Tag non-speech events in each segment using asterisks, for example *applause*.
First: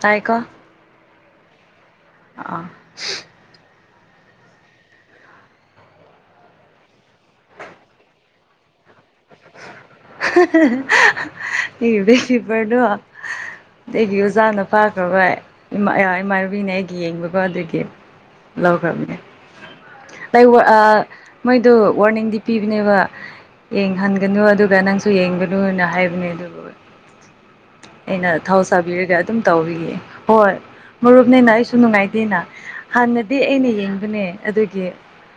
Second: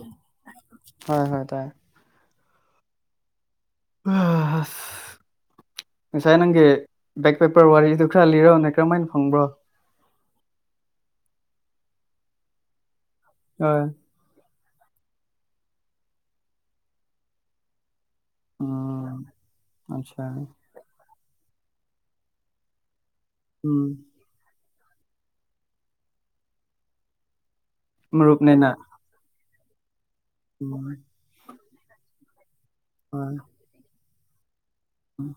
ꯇꯥꯏꯀꯣ ꯍꯣꯏ ꯍꯣꯏ ꯇꯥꯏ ꯑꯥ ꯑꯥ ꯍ ꯉꯁꯥꯏ ꯅꯪꯒꯤ ꯕꯦꯛ ꯄꯦꯄꯔ ꯋꯥꯔꯤꯗꯨ ꯈꯔ ꯂꯤꯔꯛꯎꯅꯦ ꯀꯔꯝꯃꯥꯏ ꯐꯪꯕ꯭ꯔꯣ ꯑꯩꯒꯤ ꯕꯦꯛ ꯄꯦꯄꯔꯗꯣ ꯍꯣꯏ ꯑꯩꯒꯤ ꯑꯣꯖꯥꯅ ꯄꯥꯈ꯭ꯔꯕ ꯏꯃꯥ ꯑꯦ ꯏꯃꯥꯟꯅꯕꯤꯅ ꯑꯩꯒꯤ ꯌꯦꯡꯕꯀꯣ ꯑꯗꯨꯒꯤ ꯂꯧꯔꯝꯃꯦ ꯎꯝ ꯑꯠꯆꯥ ꯂꯩꯋꯥ ꯑ ꯃꯣꯏꯗꯣ ꯋꯥꯔꯅꯤꯡꯗꯤ ꯄꯤꯕꯅꯦꯕ ꯎꯝ ꯌꯦꯡꯍꯟꯒꯅꯨ ꯑꯗꯨꯒ ꯅꯪ__ ꯁꯨ ꯌꯦꯡꯒꯅꯨꯅ ꯍꯥꯏꯕꯅꯦ ꯑꯗꯨꯕꯨ ꯑꯩꯅ ꯊꯥꯎ ꯃꯔꯨꯞꯅꯦꯅ ꯁꯥꯕꯤꯔꯒ ꯑꯗꯨꯝ ꯇꯧꯔꯤꯌꯦ ꯍꯣꯏ ꯎꯝ ꯃꯔꯨꯞꯅꯦꯅ ꯑꯩꯁꯨ ꯅꯨꯡꯉꯥꯏꯇꯦꯅ ꯍꯥꯟꯅꯗꯤ ꯑꯩꯅ ꯌꯦꯡꯕꯅꯦ ꯑꯗꯨꯒꯤ ꯎꯝ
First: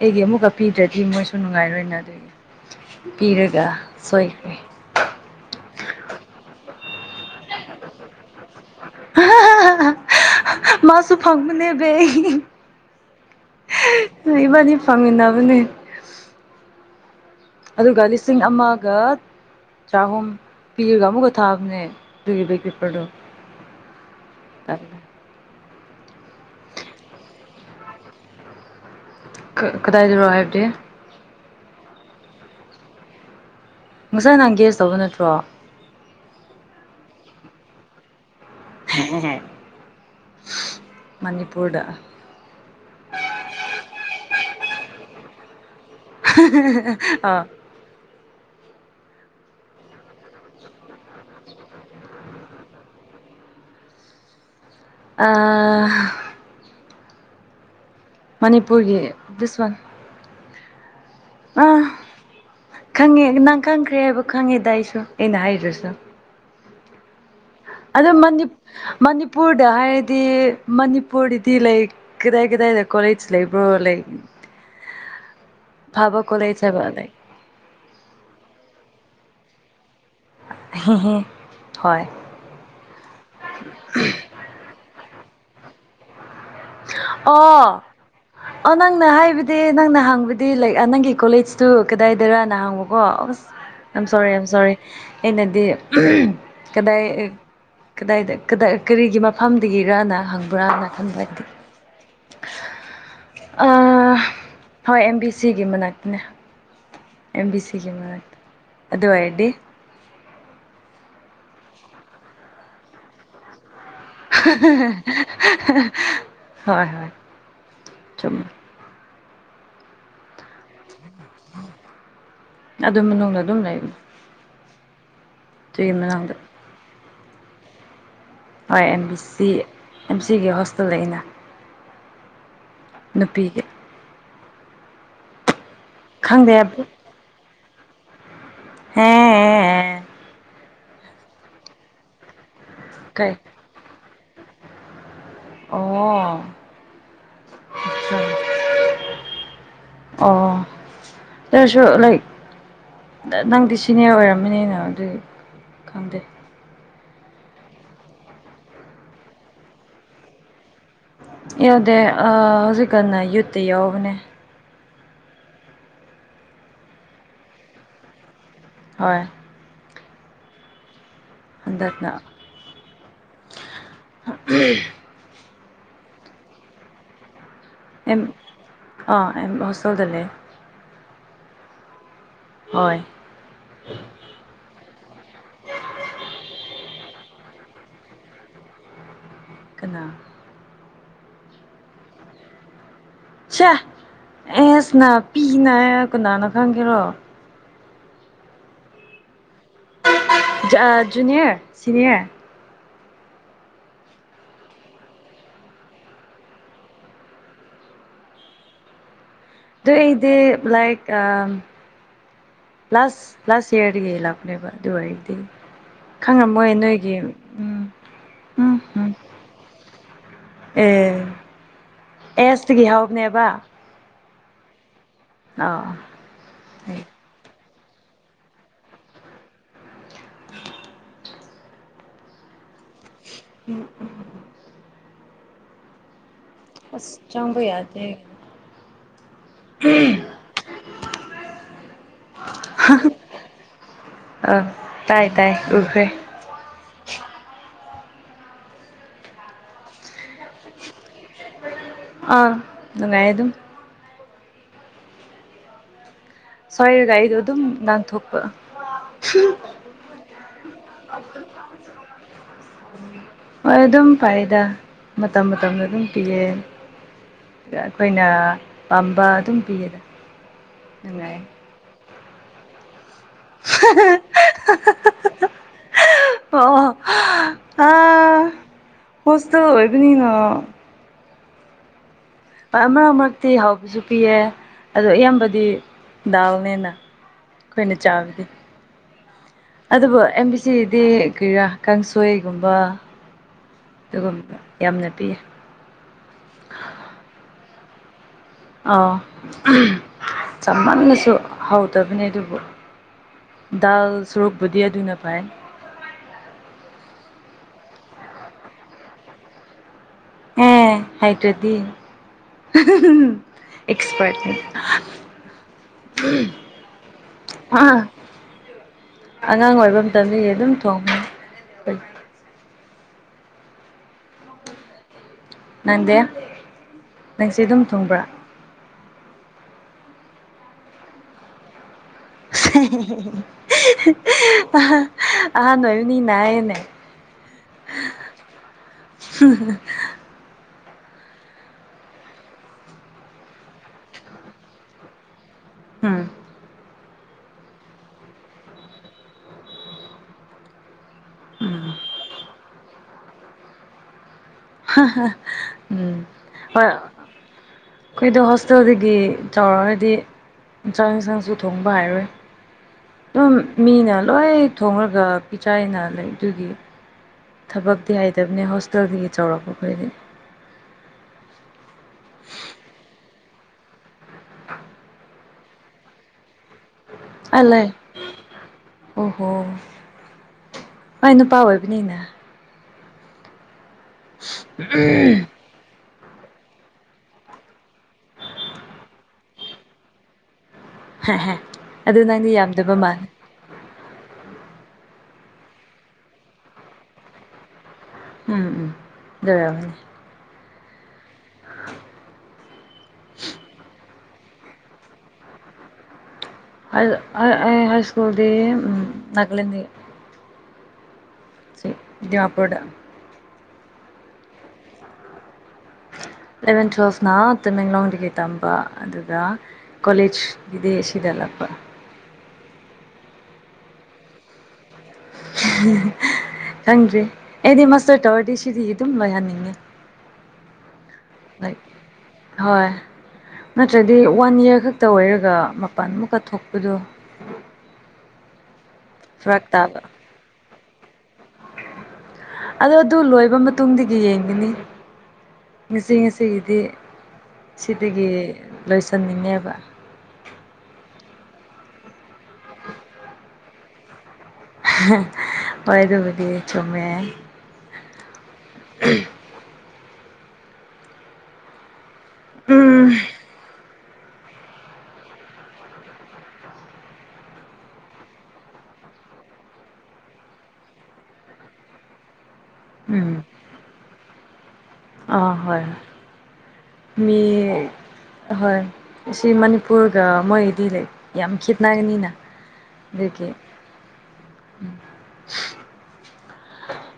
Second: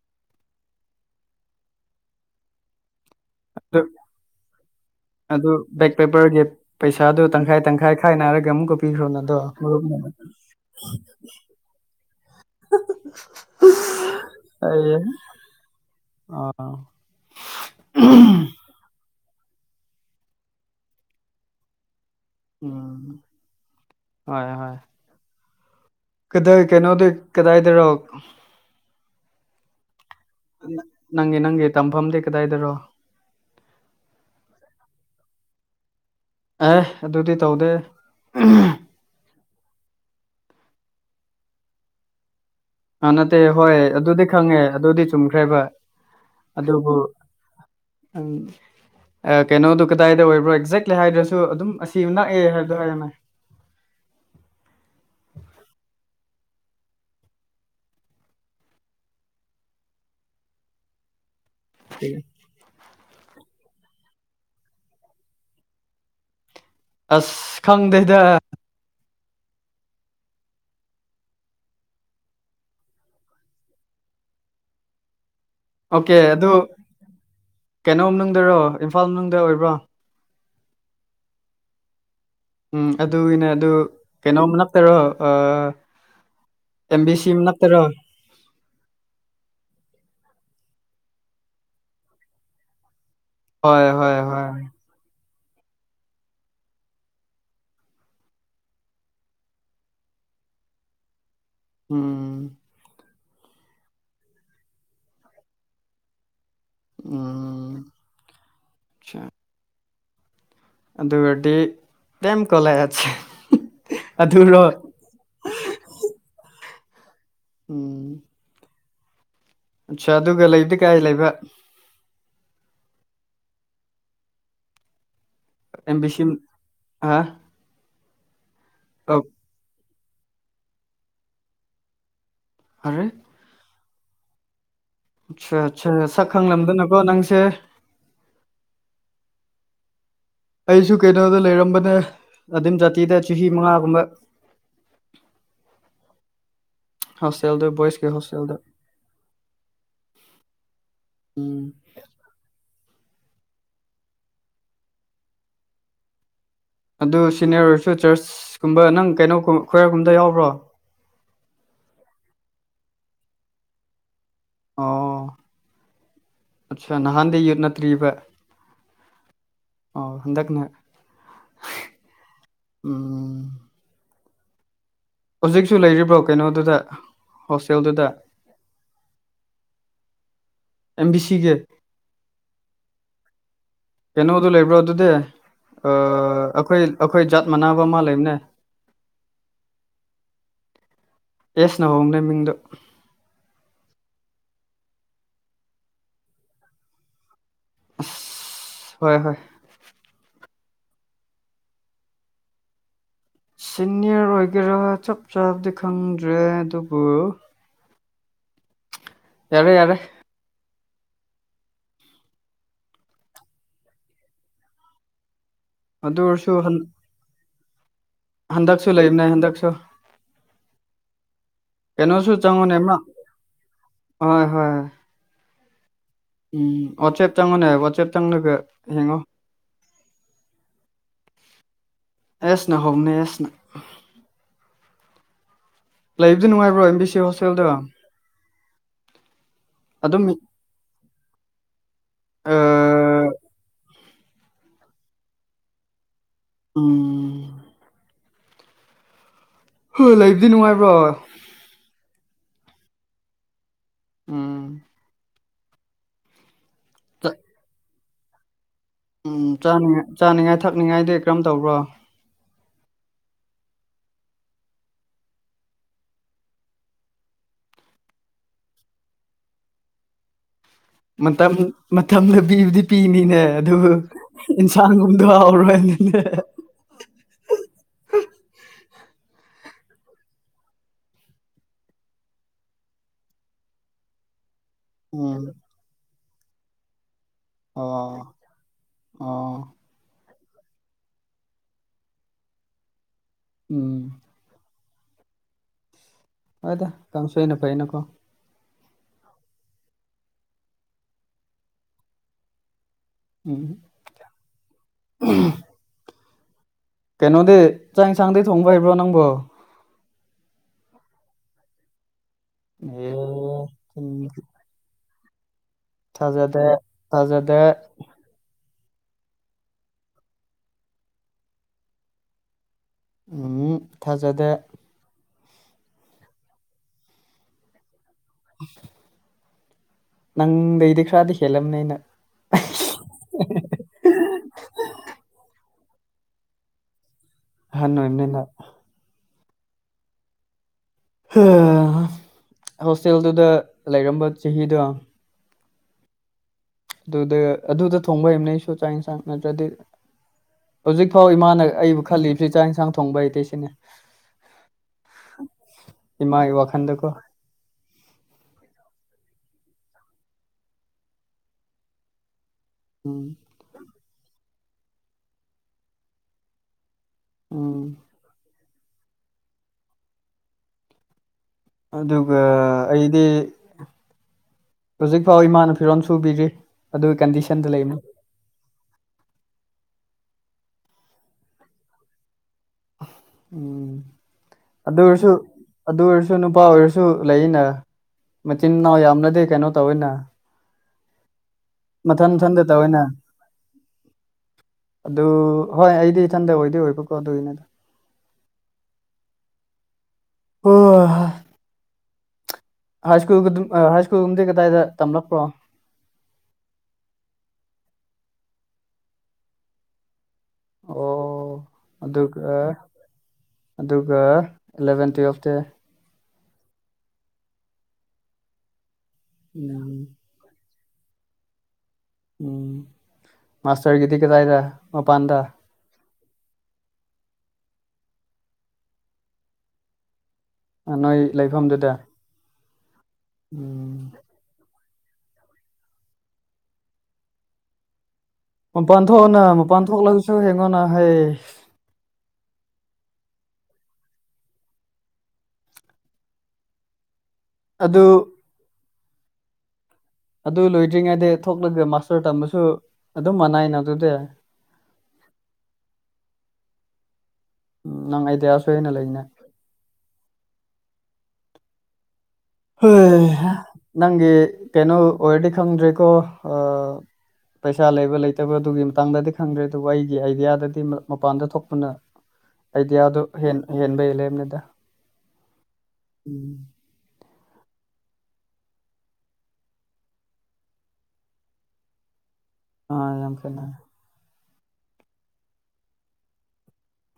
ꯑꯩꯒꯤ ꯑꯃꯨꯛꯀ ꯄꯤꯗ꯭ꯔꯗꯤ ꯃꯣꯏꯁꯨ ꯅꯨꯡꯉꯥꯏꯔꯣꯏꯅ ꯑꯗꯨꯒꯤ ꯄꯤꯔꯒ ꯑꯗꯨ ꯁꯣꯏꯈ꯭ꯔꯦ ꯑꯗꯨ ꯕꯦꯛ ꯄꯦꯄꯔꯒꯤ ꯄꯩꯁꯥꯗꯨ ꯇꯪꯈꯥꯏ ꯇꯪꯈꯥꯏ ꯈꯥꯏꯅꯔꯒ ꯑꯃꯨꯛꯀ ꯄꯤꯈ꯭ꯔꯣꯅ ꯑꯗꯣ ꯃꯔꯨꯞ *unintelligible* ꯄꯤ ꯏꯕꯥꯅꯤ ꯑꯩ ꯐꯪꯃꯤꯟꯅꯕꯅꯦ ꯑꯥ ꯑꯗꯨꯒ ꯂꯤꯁꯤꯡ ꯑꯃꯒ ꯆꯥꯍꯨꯝ ꯄꯤꯔꯒ ꯑꯃꯨꯛꯀ ꯊꯥꯕꯅꯦ ꯑꯗꯨꯒꯤ ꯕꯦꯛ ꯄꯦꯄꯔꯗꯣ ꯎꯝ ꯍꯣꯏ ꯍꯣꯏ ꯀꯗꯥꯏ ꯀꯩꯅꯣꯗꯤ ꯀꯗꯥꯏꯗꯔꯣ ꯀꯥ ꯀꯥꯗꯥꯏꯗꯔꯣ ꯍꯥꯏꯕ ꯅꯪꯒꯤ ꯅꯪꯒꯤ ꯇꯝꯐꯝꯗꯤ ꯀꯗꯥꯏꯗꯔꯣ ꯉꯁꯥꯏꯅ ꯒꯦꯖ ꯇꯧꯕ ꯅꯠꯇ꯭ꯔꯣ ꯑꯦ ꯑꯗꯨꯗꯤ ꯇꯧꯗꯦ ꯃꯅꯤꯄꯨꯔꯗ ꯑꯥ ꯅꯠꯇꯦ ꯍꯣꯏ ꯑꯗꯨꯗꯤ ꯈꯪꯉꯦ ꯑꯗꯨꯗꯤ ꯆꯨꯝꯈ꯭ꯔꯦꯕ ꯑꯣ ꯑꯪ ꯑꯥ ꯀꯩꯅꯣꯗꯨ ꯀꯗꯥꯏꯗ ꯑꯣꯏꯕ꯭ꯔꯣ ꯑꯦꯛꯖꯦꯛꯂꯤ ꯍꯥꯏꯗ꯭ꯔꯁꯨ ꯑꯗꯨꯝ ꯑꯁꯤ ꯅꯛꯑꯦ ꯍꯥꯏꯕꯗꯣ ꯍꯥꯏꯔꯝꯃꯦ ꯑꯥ ꯃꯅꯤꯄꯨꯔꯒꯤ ꯗꯤꯁꯋꯥꯟ ꯑꯥ ꯊꯤ ꯈꯪꯉꯦ ꯅꯪ ꯈꯪꯈ꯭ꯔꯦ ꯍꯥꯏꯕ ꯈꯪꯉꯦꯗ ꯑꯩꯁꯨ ꯑꯩꯅ ꯍꯥꯏꯗ꯭ꯔꯁꯨ ꯑꯁ ꯑꯗꯣ ꯈꯪꯗꯦꯗ ꯃꯅꯤꯞ ꯃꯅꯤꯄꯨꯔꯗ ꯍꯥꯏꯔꯗꯤ ꯃꯅꯤꯄꯨꯔꯗꯗꯤ ꯂꯥꯏꯛ ꯀꯗꯥꯏ ꯀꯗꯥꯏꯗ ꯀꯣꯂꯦꯖ ꯂꯩꯕ꯭ꯔꯣ ꯂꯩ *inaudible* ꯑꯣꯀꯦ ꯑꯗꯨ ꯀꯣꯂꯦꯖ ꯍꯥꯏꯕ ꯂꯩ ꯀꯩꯅꯣꯝꯅꯨꯡꯗꯔꯣ ꯏꯝꯐꯥꯜ ꯃꯅꯨꯡꯗ ꯑꯣꯏꯕ꯭ꯔꯣ ꯍꯣꯏ ꯎꯝ ꯑꯗꯨꯒꯤꯅꯦ ꯑꯗꯨ ꯀꯩꯅꯣꯝ ꯅꯞꯇꯔꯣ ꯑꯥ ꯑꯣ *inaudible* ꯑꯣ ꯅꯪꯅ ꯍꯥꯏꯕꯗꯤ ꯅꯪꯅ ꯍꯥꯡꯕꯗꯤ ꯂꯥꯏꯛ ꯑꯥ ꯅꯪꯒꯤ ꯀꯣꯂꯦꯖꯇꯨ ꯀꯗꯥꯏꯗꯔꯥꯅ ꯍꯥꯡꯕꯀꯣ ꯑꯁ ꯍꯣꯏ ꯑꯝ ꯍꯣꯏ ꯁꯣꯔꯤ ꯑꯝ ꯍꯣꯏ ꯁꯣꯔꯤ ꯑꯩꯅꯗꯤ ꯀꯗꯥꯏ ꯏ ꯀꯗꯥꯏꯗ ꯀꯗꯥꯏ ꯀꯔꯤꯒꯤ ꯃꯐꯝꯗꯒꯤꯔꯅ ꯍꯪꯕ꯭ꯔꯥꯅ ꯈꯟꯕ ꯑꯩꯗꯤ ꯎꯝ ꯑꯥ ꯍꯣꯏ ꯑꯦꯝ ꯕꯤ ꯁꯤꯒꯤ ꯃꯅꯥꯛꯇꯅꯦ ꯑꯦꯝ ꯕꯤ ꯎꯝ ꯁꯤ ꯒꯤ ꯃꯅꯥꯛ ꯑꯗꯨ ꯑꯆꯥ ꯑ‌ꯣꯏꯔꯗꯤ ꯑꯗꯨ ꯑ‌ꯣꯏꯔꯗꯤ ꯗ‌ꯦꯝ ꯀꯣꯂ‌ꯦꯁ ꯍꯣꯏ ꯍꯣꯏ ꯎꯝ ꯆꯨꯝꯃꯦ ꯑꯠꯁꯥ ꯑꯗꯨꯒ ꯂꯩꯕꯗꯤ ꯀꯥꯏ ꯂꯩꯕ ꯑꯗꯨꯝ ꯃꯅꯨꯡꯗ ꯑꯗꯨꯝ ꯂꯩꯕꯅ‌ꯦ ꯑ‌ꯦꯝ ꯕꯤꯁꯤꯝ ꯃꯅꯨꯡꯗ ꯑꯥ ꯍꯣꯏ ꯑꯦꯝ ꯕꯤ ꯁꯤ ꯑꯦꯝ ꯁꯤꯒꯤ ꯍꯣꯁꯇꯦꯜ ꯂꯩꯅ ꯑꯔꯦ ꯅꯨꯄꯤꯒꯤ ꯑꯠꯆꯥ ꯑꯠꯆꯥ ꯁꯛ ꯈꯪꯗꯦ ꯈꯪꯂꯝꯗꯅꯀꯣ ꯅꯪꯁꯦ ꯍ‌ꯦ ꯑꯩꯁꯨ ꯀꯩꯅꯣꯗ ꯂꯩꯔꯝꯕꯅꯦ ꯑꯗꯨꯝ ꯖꯥꯇꯤꯗ ꯀꯩ ꯆꯍꯤ ꯃꯉꯥꯒꯨꯝꯕꯥ ꯑꯣ ꯍꯣꯁꯇꯦꯜꯗ ꯕꯣꯏꯁꯀꯤ ꯍꯣꯁꯇꯦꯜꯗ ꯎꯝ ꯈꯔ ꯂꯩ ꯅ ꯅꯪꯗꯤ ꯁꯤꯅꯤꯌꯔ ꯑꯣꯏꯔꯝꯃꯤꯅ ꯑꯗꯨꯗꯤ ꯈꯪꯗꯦ ꯑꯗꯨ ꯁꯤꯅꯤꯌꯔ ꯑꯣꯏꯔꯁꯨ ꯆꯔꯁ ꯀꯨꯝꯕ ꯅꯪ ꯀꯩꯅꯣꯒꯨꯝ ꯈꯌꯥꯔ ꯒꯨꯝꯗ ꯌꯥꯎꯕ꯭ꯔꯣ ꯌꯥꯎꯗꯦ ꯑꯥ ꯍꯧꯖꯤꯛꯀꯟꯅ ꯌꯨꯠꯇ ꯌꯥꯎꯕꯅꯦ ꯑꯣ ꯑꯠꯆꯥ ꯅꯍꯥꯟꯗꯩ ꯌ‌ꯦꯠꯅ ꯇ꯭ꯔꯤꯕ ꯍꯣꯏ ꯑꯥꯎ ꯍꯟꯗꯛꯅ ꯍꯟꯗꯛꯅ ꯎꯝ ꯍꯧꯖꯤꯛꯁꯨ ꯂꯩꯔꯤꯕ꯭ꯔꯣ ꯀꯩꯅꯣꯗꯨꯗ ꯍꯣꯁꯇ‌ꯦꯜꯗꯨꯗ ꯑ‌ꯦꯝ ꯑꯥ ꯑꯦꯝ ꯍꯣꯁꯇꯦꯜꯗ ꯂꯩ ꯑꯦꯝꯕꯤ ꯁꯤꯒꯤ ꯍꯣꯏ ꯀꯩꯅꯣ ꯗꯨ ꯂꯩꯕ꯭ꯔ ꯑꯗꯨꯗꯤ ꯑꯥ ꯑꯈꯣꯏ ꯑꯈꯣꯏ ꯖꯥꯠ ꯃꯅꯥꯕ ꯑꯃꯥ ꯂꯩꯕꯅꯦ ꯀꯅꯥ ꯑꯦꯁ ꯅ ꯍꯧꯕꯅꯦ ꯃꯤꯡꯗꯣ ꯁꯥ ꯑꯦꯁ ꯅ ꯄꯤꯅꯥ ꯀꯅꯥꯅ ꯈꯪꯒꯦꯔꯣ ꯍꯣꯏ ꯍꯣꯏ ꯖ ꯖꯨꯅꯤꯌꯔ ꯁꯤꯅꯤꯌꯔ ꯁꯤꯅꯤꯌꯔ ꯑꯣꯏꯒꯦꯔꯥ ꯆꯞ ꯆꯥꯕꯗꯤ ꯈꯪꯗ꯭ꯔꯦ ꯑꯗꯨꯕꯨ ꯌꯥꯔꯦ ꯗꯥ ꯌꯥꯔꯦ ꯑꯩꯗꯤ ꯂꯥꯏꯔꯤꯛ ꯑꯝ ꯂꯥꯁ ꯂꯥꯁ ꯏꯌꯔꯗꯒꯤ ꯂꯥꯛꯄꯅꯦꯕ ꯑꯗꯨ ꯑ‌ꯣꯏꯗꯤ ꯑꯗꯨ ꯑꯣꯏꯔꯁꯨ ꯈꯉꯝꯃꯣꯏ ꯍꯟ ꯅꯣꯏꯒꯤ ꯎꯝ ꯎꯝ ꯍꯟꯗꯛꯁꯨ ꯎꯝ ꯂꯩꯕꯅꯦ ꯍꯟꯗꯛꯁꯨ ꯑꯦ ꯀꯩꯅꯣꯁꯨ ꯆꯪꯉꯨꯅꯦ ꯑꯦꯁꯇꯒꯤ ꯑꯃ ꯍꯧꯕꯅꯦꯕ ꯍꯣꯏ ꯍꯣꯏ *unintelligible* ꯎꯝ ꯋꯥꯆꯦꯞ ꯆꯪꯉꯣꯅꯦ ꯋꯥꯆꯦꯞ ꯆꯪꯂꯒ ꯌꯦꯡꯉꯣ *unintelligible* ꯑꯦꯁꯅ ꯍꯣꯡꯅ‌ꯦꯁ ꯅ ꯎꯝ ꯎꯝ ꯂꯩꯕꯗꯨ ꯅꯨꯡꯉꯥꯏꯕ꯭ꯔꯣ ꯑꯦꯝ ꯕꯤ ꯑꯁ ꯁꯤ ꯆꯪꯕ ꯍꯣꯁꯇꯦꯜꯗ ꯌꯥꯗꯦ ꯑꯗꯨꯝ ꯑꯥ ꯑ ꯇꯥꯏ ꯇꯥꯏ ꯎꯈ꯭ꯔꯦ ꯎꯝ ꯎꯝ ꯍ‌ꯣꯏ ꯂꯩꯕꯗꯤ ꯅꯨꯡꯉꯥꯏꯕ꯭ꯔꯣ ꯑ ꯅꯨꯡꯉꯥꯏ ꯑꯗꯨꯝ ꯎꯝ ꯁꯣꯏꯔꯒ ꯆꯥ ꯑꯩꯗꯣ ꯑꯗꯨꯝ ꯅꯥꯟꯊꯣꯛꯄ ꯎꯝ ꯆꯥꯅꯤꯉꯥꯏ ꯆꯥꯅꯤꯉꯥꯏ ꯊꯛꯅꯤꯉꯥꯏꯗꯤ ꯀꯔꯝ ꯇꯧꯕ꯭ꯔꯣ ꯍꯣꯏ ꯑꯗꯨꯝ ꯐꯩꯗꯥ ꯃꯇꯝ ꯃꯇꯝꯗ ꯑꯗꯨꯝ ꯄꯤꯌꯦ ꯑꯩꯈꯣꯏꯅ ꯄꯝꯕ ꯑꯗꯨꯝ ꯄꯤꯌꯦꯗ ꯅꯨꯡꯉꯥꯏ ꯃꯇꯝ ꯃꯇꯝꯗ ꯄꯤꯕꯗꯤ ꯄꯤꯅꯤꯅꯦ ꯑꯗꯨ ꯏꯟꯁꯥꯡꯒꯨꯝꯗꯣ ꯍꯥꯎꯔꯣꯏꯅꯤ *unintelligible* ꯍ‌ꯣꯁꯇꯜ ꯑꯣꯏꯕꯅꯤꯅꯥ ꯑꯥ ꯃꯔꯛ ꯃꯔꯛꯇꯤ ꯍꯥꯎꯕꯁꯨ ꯄꯤꯌꯦ ꯑꯗꯣ ꯎꯝ ꯑꯌꯥꯝꯕꯗꯤ ꯗꯥꯜꯅꯦꯅꯥ ꯑꯣ ꯑꯣ ꯑꯗꯨꯕꯨ ꯑꯦꯝ ꯕꯤ ꯁꯤꯗꯤ ꯀꯔꯤꯔꯥ ꯀꯥꯡꯁꯣꯏꯒꯨꯝꯕ ꯎꯝ ꯑꯗꯨꯒꯨꯝꯕ ꯌꯥꯝꯅ ꯄꯤ ꯍꯣꯏꯗꯥ ꯀꯥꯡꯁꯨꯣꯏꯅ ꯐꯩꯅꯥꯀꯣ ꯑꯧ ꯆꯥꯃꯟꯂꯁꯨ ꯍꯧꯇꯕꯅꯤ ꯑꯗꯨꯕꯨ ꯎꯝ ꯗꯥꯜ ꯁ꯭ꯔꯨꯛꯕꯨꯗꯤ ꯑꯗꯨꯅ ꯐꯥꯏ ꯀꯩꯅꯣꯗꯤ ꯆꯥꯛ ꯏꯟꯁꯥꯡꯗꯤ ꯊꯣꯡꯕ ꯍꯩꯕ꯭ꯔꯣ ꯅꯪꯕꯣ ꯑꯦ ꯍꯩꯇ꯭ꯔꯗꯤ ꯑꯦ ꯎꯝ ꯑꯦꯛꯁꯄ‍꯭ꯔꯠꯅꯤ ꯍꯥ ꯊꯥꯖꯗꯦ ꯊꯥꯖꯗꯦ ꯑꯉꯥꯡ ꯑꯣꯏꯕ ꯃꯇꯝꯗꯒꯤ ꯑꯗꯨꯝ ꯊꯣꯡ ꯎꯝ ꯊꯥꯖꯗꯦ ꯅꯪꯗꯦ ꯅꯪꯁꯦ ꯑꯗꯨꯝ ꯊꯨꯡꯕ꯭ꯔꯥ *unintelligible* ꯅꯪꯗꯩꯗꯤ ꯈꯔꯗꯤ ꯍꯦꯜꯂꯝꯅꯦ ꯑꯩꯅ ꯑꯍꯟ ꯑꯣꯏꯕꯅꯤꯅ ꯍꯥꯏꯌ‌ꯣꯅꯦ ꯑꯥꯍꯟ ꯑꯣꯏꯕꯅꯤꯅꯥ *unintelligible* ꯍꯣꯁꯇꯦꯜꯗꯨꯗ ꯂꯩꯔꯝꯕ ꯆꯍꯤꯗꯣ ꯎꯝ ꯑꯗꯨꯗ ꯑꯗꯨꯗ ꯊꯣꯡꯕ ꯍꯩꯕꯅ‌ꯦ ꯑꯩꯁꯨ ꯆꯥꯛ ꯏꯟꯁꯥꯡ ꯅꯠꯇ꯭ꯔꯗꯤ ꯍꯧꯖꯤꯛ ꯐꯥꯎ ꯏꯃꯥꯅ ꯑꯩꯕꯨ ꯈꯜꯂꯤꯕꯁꯤ ꯆꯥꯛ ꯏꯟꯁꯥꯡ ꯊꯣꯡꯕ ꯍꯩꯇ‌ꯦ ꯁꯤꯅꯦ ꯎꯝ ꯏꯃꯥꯒꯤ ꯍꯣꯏ ꯋꯥꯈꯜꯗꯀꯣ ꯈꯣꯏꯗꯣ ꯍꯣꯁꯇꯦꯜꯗꯒꯤ ꯇꯧꯔꯗꯤ ꯆꯥꯛ ꯌꯦꯟꯁꯥꯡ ꯏꯟꯁꯥꯡꯁꯨ ꯊꯣꯡꯕ ꯍꯥꯏꯔꯣꯏ ꯎꯝ ꯎꯝ ꯃꯤꯅ ꯂꯣꯏ ꯊꯣꯡꯉꯒ ꯄꯤꯆꯥꯏꯅ ꯂꯩ ꯑꯗꯨꯒꯤ ꯎꯝ ꯊꯕꯛꯇꯤ ꯍꯩꯇꯕꯅꯦ ꯍꯣꯁꯇꯦꯜꯗꯒꯤ ꯆꯥꯎꯔꯛꯄꯈꯣꯏꯗꯤ ꯑꯗꯨꯒ ꯑꯩꯗꯤ ꯍꯧꯖꯤꯛ ꯍ ꯏꯃꯥꯅ ꯐꯤꯔꯣꯟ ꯁꯨꯕꯤꯔꯤ ꯑꯗꯨꯒꯤ ꯀꯟꯗꯤꯁꯟꯗ ꯂꯩꯅꯤ ꯑꯣ ꯍꯣꯏ ꯅꯨꯄꯥ ꯑꯣꯏꯕꯅꯤꯅ ꯎꯝ ꯑꯗꯨꯑꯣꯏꯔꯁꯨ ꯑꯗꯨ ꯑꯣꯏꯔꯁꯨ ꯅꯨꯄꯥ ꯑꯣꯏꯔꯁꯨ ꯂꯩꯅ ꯃꯆꯤꯟ ꯃꯅꯥꯎ ꯌꯥꯝꯅꯗꯤ ꯀꯩꯅꯣ ꯇꯧꯋꯤꯅ ꯍꯦ ꯍꯦ ꯃꯊꯟ ꯃꯊꯟꯗ ꯇꯧꯋꯦꯅꯦ ꯑꯗꯨ ꯍꯣꯏ ꯑꯩꯗꯤ ꯏꯊꯟꯇ ꯑꯣꯏꯗꯣꯏ ꯑꯣꯏꯕꯀꯣ ꯑꯗꯨꯒꯤꯅꯦꯗ ꯎꯝ ꯎꯝ ꯗꯨꯏ ꯑꯣꯏꯔꯝꯅꯤ ꯍꯣꯏ ꯍꯣꯏ ꯍꯥꯏ ꯁ꯭ꯀꯨꯜ ꯍꯥꯏ ꯁ꯭ꯀꯨꯜꯒꯨꯝꯗꯤ ꯀꯗꯥꯏꯗ ꯇꯝꯂꯛꯄ꯭ꯔꯣ ꯍꯥꯏ ꯁ꯭ꯀꯨꯜꯗꯤ ꯅꯒꯂꯦꯟꯒꯤ ꯑꯣ ꯑꯗꯨꯒ ꯗꯤꯃꯥꯄꯨꯔꯗ ꯑꯗꯨꯒ ꯑꯦꯂꯚꯦꯟ ꯇꯨꯋꯦꯜꯐ ꯇꯤ ꯑꯦꯂꯕꯦꯟ ꯇꯨꯋꯦꯜꯐꯅ ꯇꯃꯦꯡꯂꯣꯡꯗꯒꯤ ꯇꯝꯕ ꯑꯗꯨꯒ ꯎꯝ ꯀꯣꯂꯦꯖ ꯏꯗꯤ ꯁꯤꯗ ꯂꯥꯛꯄ ꯎꯝ ꯃꯥꯁꯇꯔꯒꯤꯗꯤ ꯀꯗꯥꯏꯗ ꯃꯄꯥꯟꯗꯥ ꯈꯪꯗ꯭ꯔꯔꯤ ꯑꯩꯗꯤ ꯃꯥꯁꯇꯔ ꯇꯔꯗꯤ ꯁꯤꯗꯤ ꯑꯗꯨꯝ ꯂꯣꯏꯍꯟꯅꯤꯡꯉꯦ ꯅꯣꯏ ꯂꯥꯏꯛ ꯂꯩꯐꯝꯗꯨꯗ ꯍꯣꯏ ꯎꯝ ꯅꯠꯇ꯭ꯔꯗꯤ ꯋꯥꯟ ꯏꯌꯔ ꯈꯛꯇ ꯑꯣꯏꯔꯒ ꯃꯄꯥꯟꯃꯨꯛꯀ ꯊꯣꯛꯄꯗꯣ ꯃꯄꯥꯟ ꯊꯣꯛꯑꯅ ꯐꯔꯛ ꯃꯄꯥꯟ ꯊꯣꯛꯂꯒꯁꯨ ꯍꯡꯉꯣꯅ ꯍꯥꯏꯌꯦ ꯑꯣ ꯑꯗꯨ ꯂꯣꯏꯕ ꯃꯇꯨꯡꯗꯒꯤ ꯌꯦꯡꯒꯅꯤ ꯉꯁꯤ ꯉꯁꯤꯒꯤꯗꯤ ꯑꯗꯨ ꯁꯤꯗꯒꯤ ꯂꯣꯏꯁꯟꯅꯤꯡꯅꯦꯕ ꯑꯗꯨ ꯂꯣꯏꯗ꯭ꯔꯤꯉꯩꯗ ꯊꯣꯛꯂꯒ ꯃꯥꯁꯇꯔ ꯇꯝꯕꯁꯨ ꯑꯗꯨꯝ ꯃꯅꯥꯏꯅ ꯑꯗꯨꯗꯤ ꯍꯣꯏ ꯑꯗꯨꯕꯨꯗꯤ ꯆꯨꯝꯃꯦ ꯎꯝ ꯅꯪ ꯑꯩꯗꯤꯌꯥ ꯁꯣꯏꯅꯥ ꯂꯩꯅꯦ ꯎꯝ ꯍꯣꯏ ꯅꯪꯒꯤ ꯀꯩꯅꯩ ꯑꯣꯔꯗꯤ ꯈꯪꯗꯔꯦꯀꯣ ꯑ ꯄꯩꯁꯥ ꯂꯩꯕ ꯂꯩꯇꯕ ꯑꯗꯨꯒꯤ ꯃꯇꯥꯡꯗꯗꯤ ꯈꯪꯗ꯭ꯔꯦ ꯑꯗꯨꯕꯨ ꯑꯩꯒꯤ ꯑꯥꯏꯗꯤꯌꯥꯗꯗꯤ ꯃꯄꯥꯟꯗ ꯊꯣꯛꯄꯅ ꯑꯩꯗꯤꯌꯥꯗꯣ ꯍꯦꯟ ꯍꯦꯟꯕꯩ ꯂꯦꯟꯅꯦꯗꯥ ꯑ ꯍꯣꯏ ꯍꯣꯏ ꯃꯤ ꯍꯍꯣꯏ ꯁꯤ ꯃꯅꯤꯄꯨꯔꯒ ꯃꯣꯏꯗꯤ ꯂꯩ ꯌꯥꯝ ꯈꯤꯠꯅ ꯒꯅꯤꯅ ꯑꯥ ꯌꯥꯝ ꯑꯗꯨꯒꯤ‌ ꯈꯦꯠꯅꯔꯦ ꯎꯝ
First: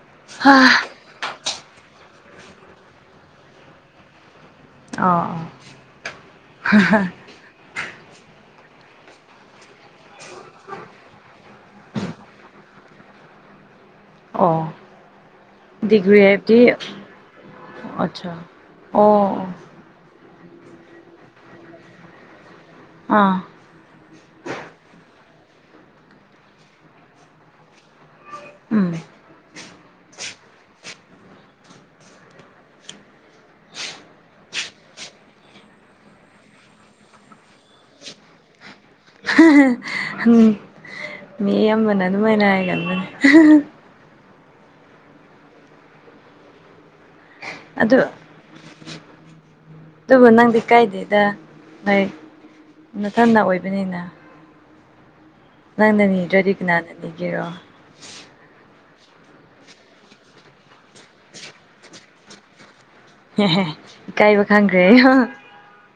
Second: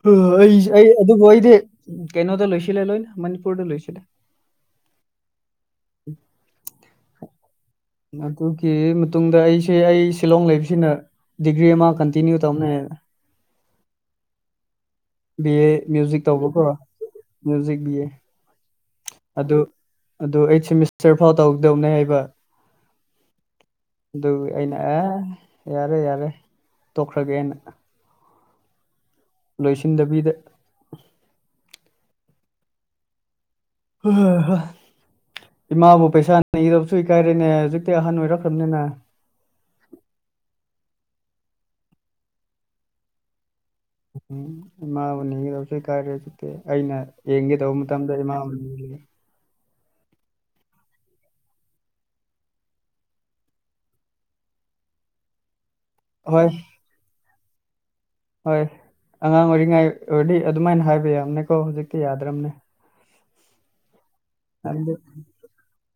ꯍ ꯑꯩ ꯑꯩ ꯑꯗꯨꯕꯨ ꯑꯩꯗꯤ ꯀꯩꯅꯣꯗ ꯂꯣꯏꯁꯤꯜꯂꯦ ꯂꯣꯏꯅ ꯃꯅꯤꯄꯨꯔꯗ ꯂꯣꯏꯁꯤꯜꯂꯦ ꯑꯣ *unintelligible* *unintelligible* ꯑꯗꯨꯒꯤ ꯃꯇꯨꯡꯗ ꯑꯩꯁꯦ ꯑꯩ ꯁꯤꯂꯣꯡ ꯂꯩꯕꯁꯤꯅ ꯗꯤꯒ꯭ꯔꯤ ꯑꯃ ꯀꯟꯇꯤꯅꯌꯨ ꯇꯝꯅꯦꯅ ꯑꯣ ꯕꯤ ꯑꯦ ꯗꯤꯒ꯭ꯔꯤ ꯃ꯭ꯌꯨꯖꯤꯛ ꯍꯥꯏꯕꯗꯤ ꯇꯧꯕꯀꯣ ꯃ꯭ꯌꯨꯖꯤꯛ ꯕꯤ ꯑꯦ ꯑꯆꯥ ꯑꯣ ꯑꯗꯨ ꯑꯗꯨ ꯑꯩꯠ ꯁꯦꯃꯤꯁꯇꯔ ꯐꯥꯎ ꯇꯧꯒꯗꯧꯅꯦ ꯍꯥꯏꯕ ꯑꯥ ꯑꯗꯨꯒꯤ ꯑꯩꯅ ꯑꯦ ꯌꯥꯔꯦ ꯌꯥꯔꯦ ꯇꯣꯛꯈ꯭ꯔꯒꯦꯅ ꯎꯝ ꯂꯣꯏꯁꯤꯟꯗꯕꯤꯗ *unintelligible* ꯏꯃꯥꯕꯨ ꯄꯩꯁꯥ ꯅꯤꯔꯕꯁꯨ ꯏꯀꯥꯏꯔꯦꯅꯦ ꯍꯧꯖꯤꯛꯇꯤ ꯑꯍꯟ ꯑꯣꯏꯔꯛꯈ꯭ꯔꯕꯅꯤꯅ *unintelligible* ꯃꯤ ꯑꯃꯅ ꯑꯗꯨꯃꯥꯏꯅ ꯌꯥꯝꯅ ꯎꯝ ꯏꯃꯥꯕꯨ ꯅꯤꯒꯗꯧꯁꯨ ꯏꯀꯥꯏꯔꯦ ꯍꯧꯖꯤꯛꯇꯤ ꯑꯩꯅ ꯌꯦꯡꯒꯦꯇꯧꯕ ꯑꯗꯨ ꯃꯇꯝꯗ ꯏꯃꯥꯕꯨ ꯅꯤꯔꯤꯌꯦ ꯑꯗꯨꯕꯨ ꯅꯪꯗꯤ ꯀꯥꯏꯗꯦꯗ ꯅꫭꯏ ꯅꯊꯟꯇ ꯑꯣꯏꯕꯅꯤꯅ ꯅꯪꯅ ꯍꯣꯏ ꯅꯤꯗ꯭ꯔꯗꯤ ꯀꯅꯥꯅ ꯅꯤꯒꯦꯔꯣ ꯍꯣꯏ ꯑꯉꯥꯡ ꯑꯣꯏꯔꯤꯉꯩ ꯑꯣꯏꯔꯗꯤ ꯑꯗꯨꯃꯥꯏꯅ ꯍꯥꯏꯕ ꯌꯥꯕꯅꯦꯀꯣ ꯍꯧꯖꯤꯛꯇꯤ ꯌꯥꯗ꯭ꯔꯕꯅꯦ ꯍꯦꯍꯦ ꯏꯀꯥꯏꯕ ꯍꯥꯏꯕꯗꯤ ꯈꯪꯈ꯭ꯔꯦꯌꫭ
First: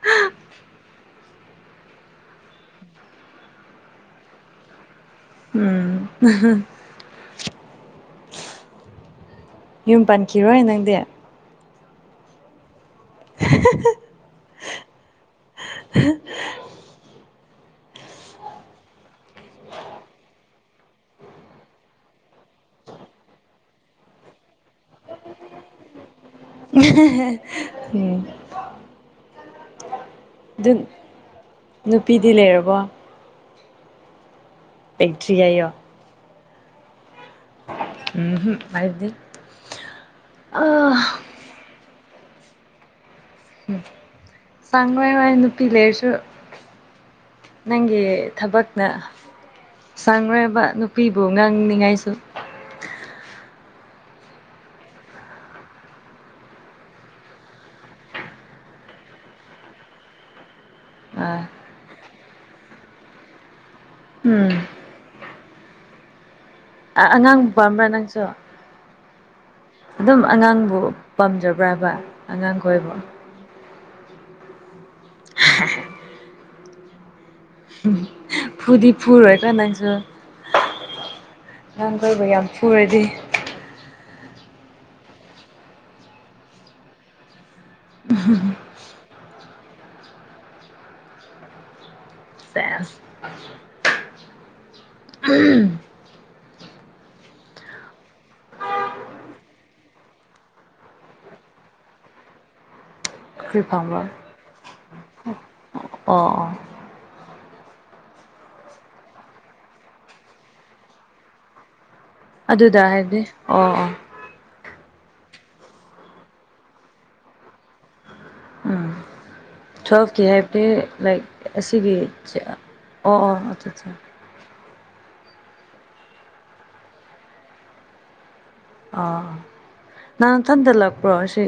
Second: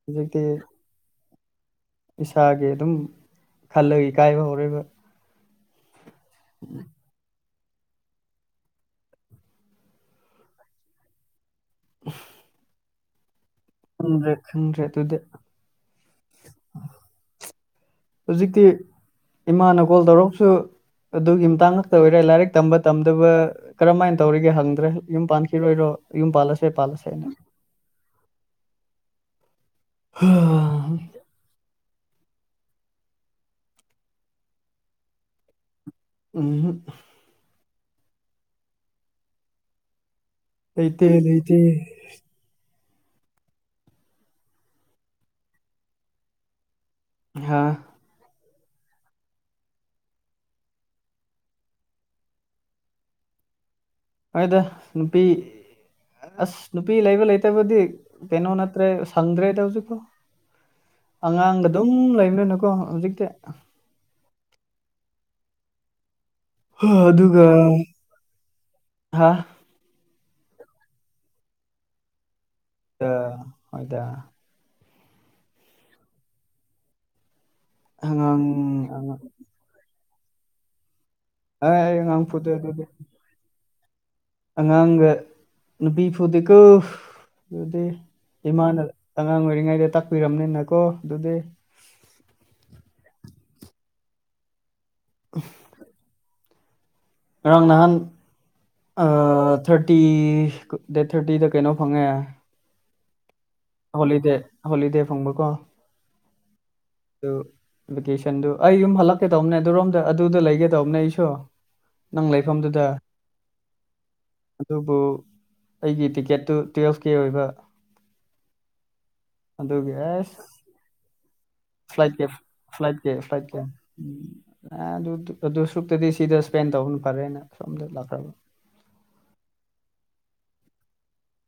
ꯍꯧꯖꯤꯛꯇꯤ ꯏꯁꯥꯒꯤ ꯑꯗꯨꯝ ꯈꯜꯂꯒ ꯏꯀꯥꯏꯕ ꯍꯧꯔꯦꯕ ꯎꯝ ꯌꯨꯝ ꯄꯥꯟꯈꯤꯔꯣꯏ ꯅꯪꯗꯤ ꯎꯞ *unintelligible* ꯈꯪꯗ꯭ꯔꯦ ꯈꯪꯗ꯭ꯔꯦ ꯑꯗꯨꯗꯤ *unintelligible* ꯍꯧꯖꯤꯛꯇꯤ ꯏꯃꯥꯅ ꯀꯣꯜ ꯇꯧꯔꯛꯄꯁꯨ ꯑꯗꯨꯒꯤ ꯃꯇꯥꯡ ꯉꯥꯛꯇ ꯑꯣꯏꯔꯦ ꯂꯥꯏꯔꯤꯛ ꯇꯝꯕ ꯇꯝꯗꯕ ꯀꯔꯝꯍꯥꯏꯅ ꯇꯧꯔꯤꯒꯦ ꯍꯪꯗ꯭ꯔꯦ ꯌꯨꯝ ꯄꯥꯟꯈꯤꯔꯣꯏꯗ꯭ꯔꯣ ꯎꯝ ꯑꯗꯨꯝ ꯅꯨꯄꯤꯗꯤ ꯂꯩꯔꯕꯣ ꯂꯩꯇ꯭ꯔꯤ ꯍꯥꯏꯌꫭ ꯎꯝ ꯍꯨꯝ ꯎꯝ ꯍꯨꯝ ꯍꯥꯏꯗꯤ ꯑꯥ ꯂꯩꯇꯦ ꯂꯩꯇꯦ ꯎꯝ ꯆꯪꯉꫭꯏ ꯍꫭꯏ ꯅꯨꯄꯤ ꯂꯩꯔꯁꯨ ꯍꯥ ꯅꯪꯒꯤ ꯊꯕꯛ ꯅ ꯁꯪꯉꯣꯏꯕ ꯅꯨꯄꯤꯕꯨ ꯉꯥꯡꯅꯤꯡꯉꯥꯏꯁꯨ ꯍꯣꯏꯗ ꯅꯨꯄꯤ ꯑꯁ ꯅꯨꯄꯤ ꯂꯩꯕ ꯂꯩꯇꯕꯗꯤ ꯀꯩꯅꯣ ꯅꯠꯇ꯭ꯔꯦ ꯁꯪꯗ꯭ꯔꯦꯗ ꯍꯧꯖꯤꯛꯀꯣ ꯑꯥ ꯑꯉꯥꯡꯒ ꯑꯗꯨꯝ ꯂꯩꯕꯅꯤꯅꯀꯣ ꯍꯧꯖꯤꯛꯇꯤ ꯎꯝ ꯍꯥ ꯑꯗꯨꯒ ꯑꯉꯥꯡ ꯄꯥꯝꯕ꯭ꯔꯥ ꯅꯪꯁꯨ ꯍꯥ ꯑꯗꯨꯝ ꯑꯉꯥꯡꯕꯨ ꯄꯥꯝꯖꯕ꯭ꯔꯕ ꯑꯉꯥꯡ ꯈꯣꯏꯕꯨ ꯍꯣꯏꯗ ꯍꯣꯏꯗ *unintelligible* ꯑꯉꯥꯡ ꯐꯨꯗꯤ ꯑꯉꯥꯡ ꯐꯨꯔꯣꯏꯀꯣ ꯅꯪꯁꯨ ꯑꯩ ꯅꯪ ꯑꯉꯥꯡ ꯀꯣꯏꯕ ꯌꯥꯝ ꯐꯨꯗꯦ ꯑꯗꯨꯗꯤ ꯐꯨꯔꯗꯤ ꯑꯉꯥꯡꯒ ꯅꯨꯄꯤ ꯐꯨꯗꯦꯀꯣ ꯑꯗꯨꯗꯤ ꯏꯃꯥꯅ ꯑꯉꯥꯡ ꯑꯣꯏꯔꯤꯉꯩꯗ ꯇꯥꯛꯄꯤꯔꯝꯅꯤꯅꯀꯣ ꯑꯗꯨꯗꯤ ꯁꯦꯁ *unintelligible* *unintelligible* ꯉꯔꯥꯡ ꯅꯍꯥꯟ ꯑꯥ ꯊꯥꯔꯇꯤ ꯗꯦꯠ ꯊꯥꯔꯇꯤꯗ ꯀꯩꯅꯣ ꯐꯪꯉꯦ *unintelligible* ꯍꯣꯂꯤꯗꯦ ꯍꯣꯂꯤꯗꯦ ꯐꯪꯕꯀꯣ ꯑꯣ ꯑꯣ ꯑꯗꯨ ꯚꯦꯀꯦꯁꯟꯗꯨ ꯑꯩ ꯌꯨꯝ ꯍꯜꯂꯛꯀꯦ ꯇꯧꯕꯅꯦ ꯑꯗꯨꯔꯣꯝꯗ ꯑꯗꯨꯗ ꯂꯩꯒꯦ ꯇꯧꯕꯅꯦ ꯑꯩꯁꯨ ꯅꯪ ꯑꯗꯨꯗ ꯂꯩꯐꯝꯗꯨꯗ ꯍꯥꯏꯕꯗꯤ ꯑꯣ ꯑꯣ ꯑꯗꯨꯕꯨ ꯑꯩꯒꯤ ꯇꯤꯛꯀꯦꯠꯇꯨ ꯇꯨꯋꯦꯜꯐ ꯀꯦ ꯑꯣꯏꯕ ꯎꯝ ꯑꯗꯨꯒꯤ ꯇ꯭ꯦꯜꯐꯀꯦ ꯑꯁ ꯍꯥꯏꯕꯗꯤ ꯂꯥꯏꯛ ꯑꯁꯤꯒꯤ ꯐ꯭ꯂꯥꯏꯠꯀꯤ ꯑꯣ ꯑꯣ ꯑꯠꯆꯥ ꯆꯥ ꯑꯥ ꯑꯗꯨꯗꯨ ꯑꯗꯨ ꯁꯨꯛꯇꯗꯤ ꯁꯤꯗ ꯏꯁꯄꯦꯟ ꯇꯧꯕꯅ ꯐꯔꯦꯅ ꯁꯣꯝꯗ ꯂꯥꯛꯈ꯭ꯔꯕ ꯑꯥ ꯅꯪ ꯊꯟꯗ ꯂꯥꯛꯄ꯭ꯔꯣ ꯁꯤ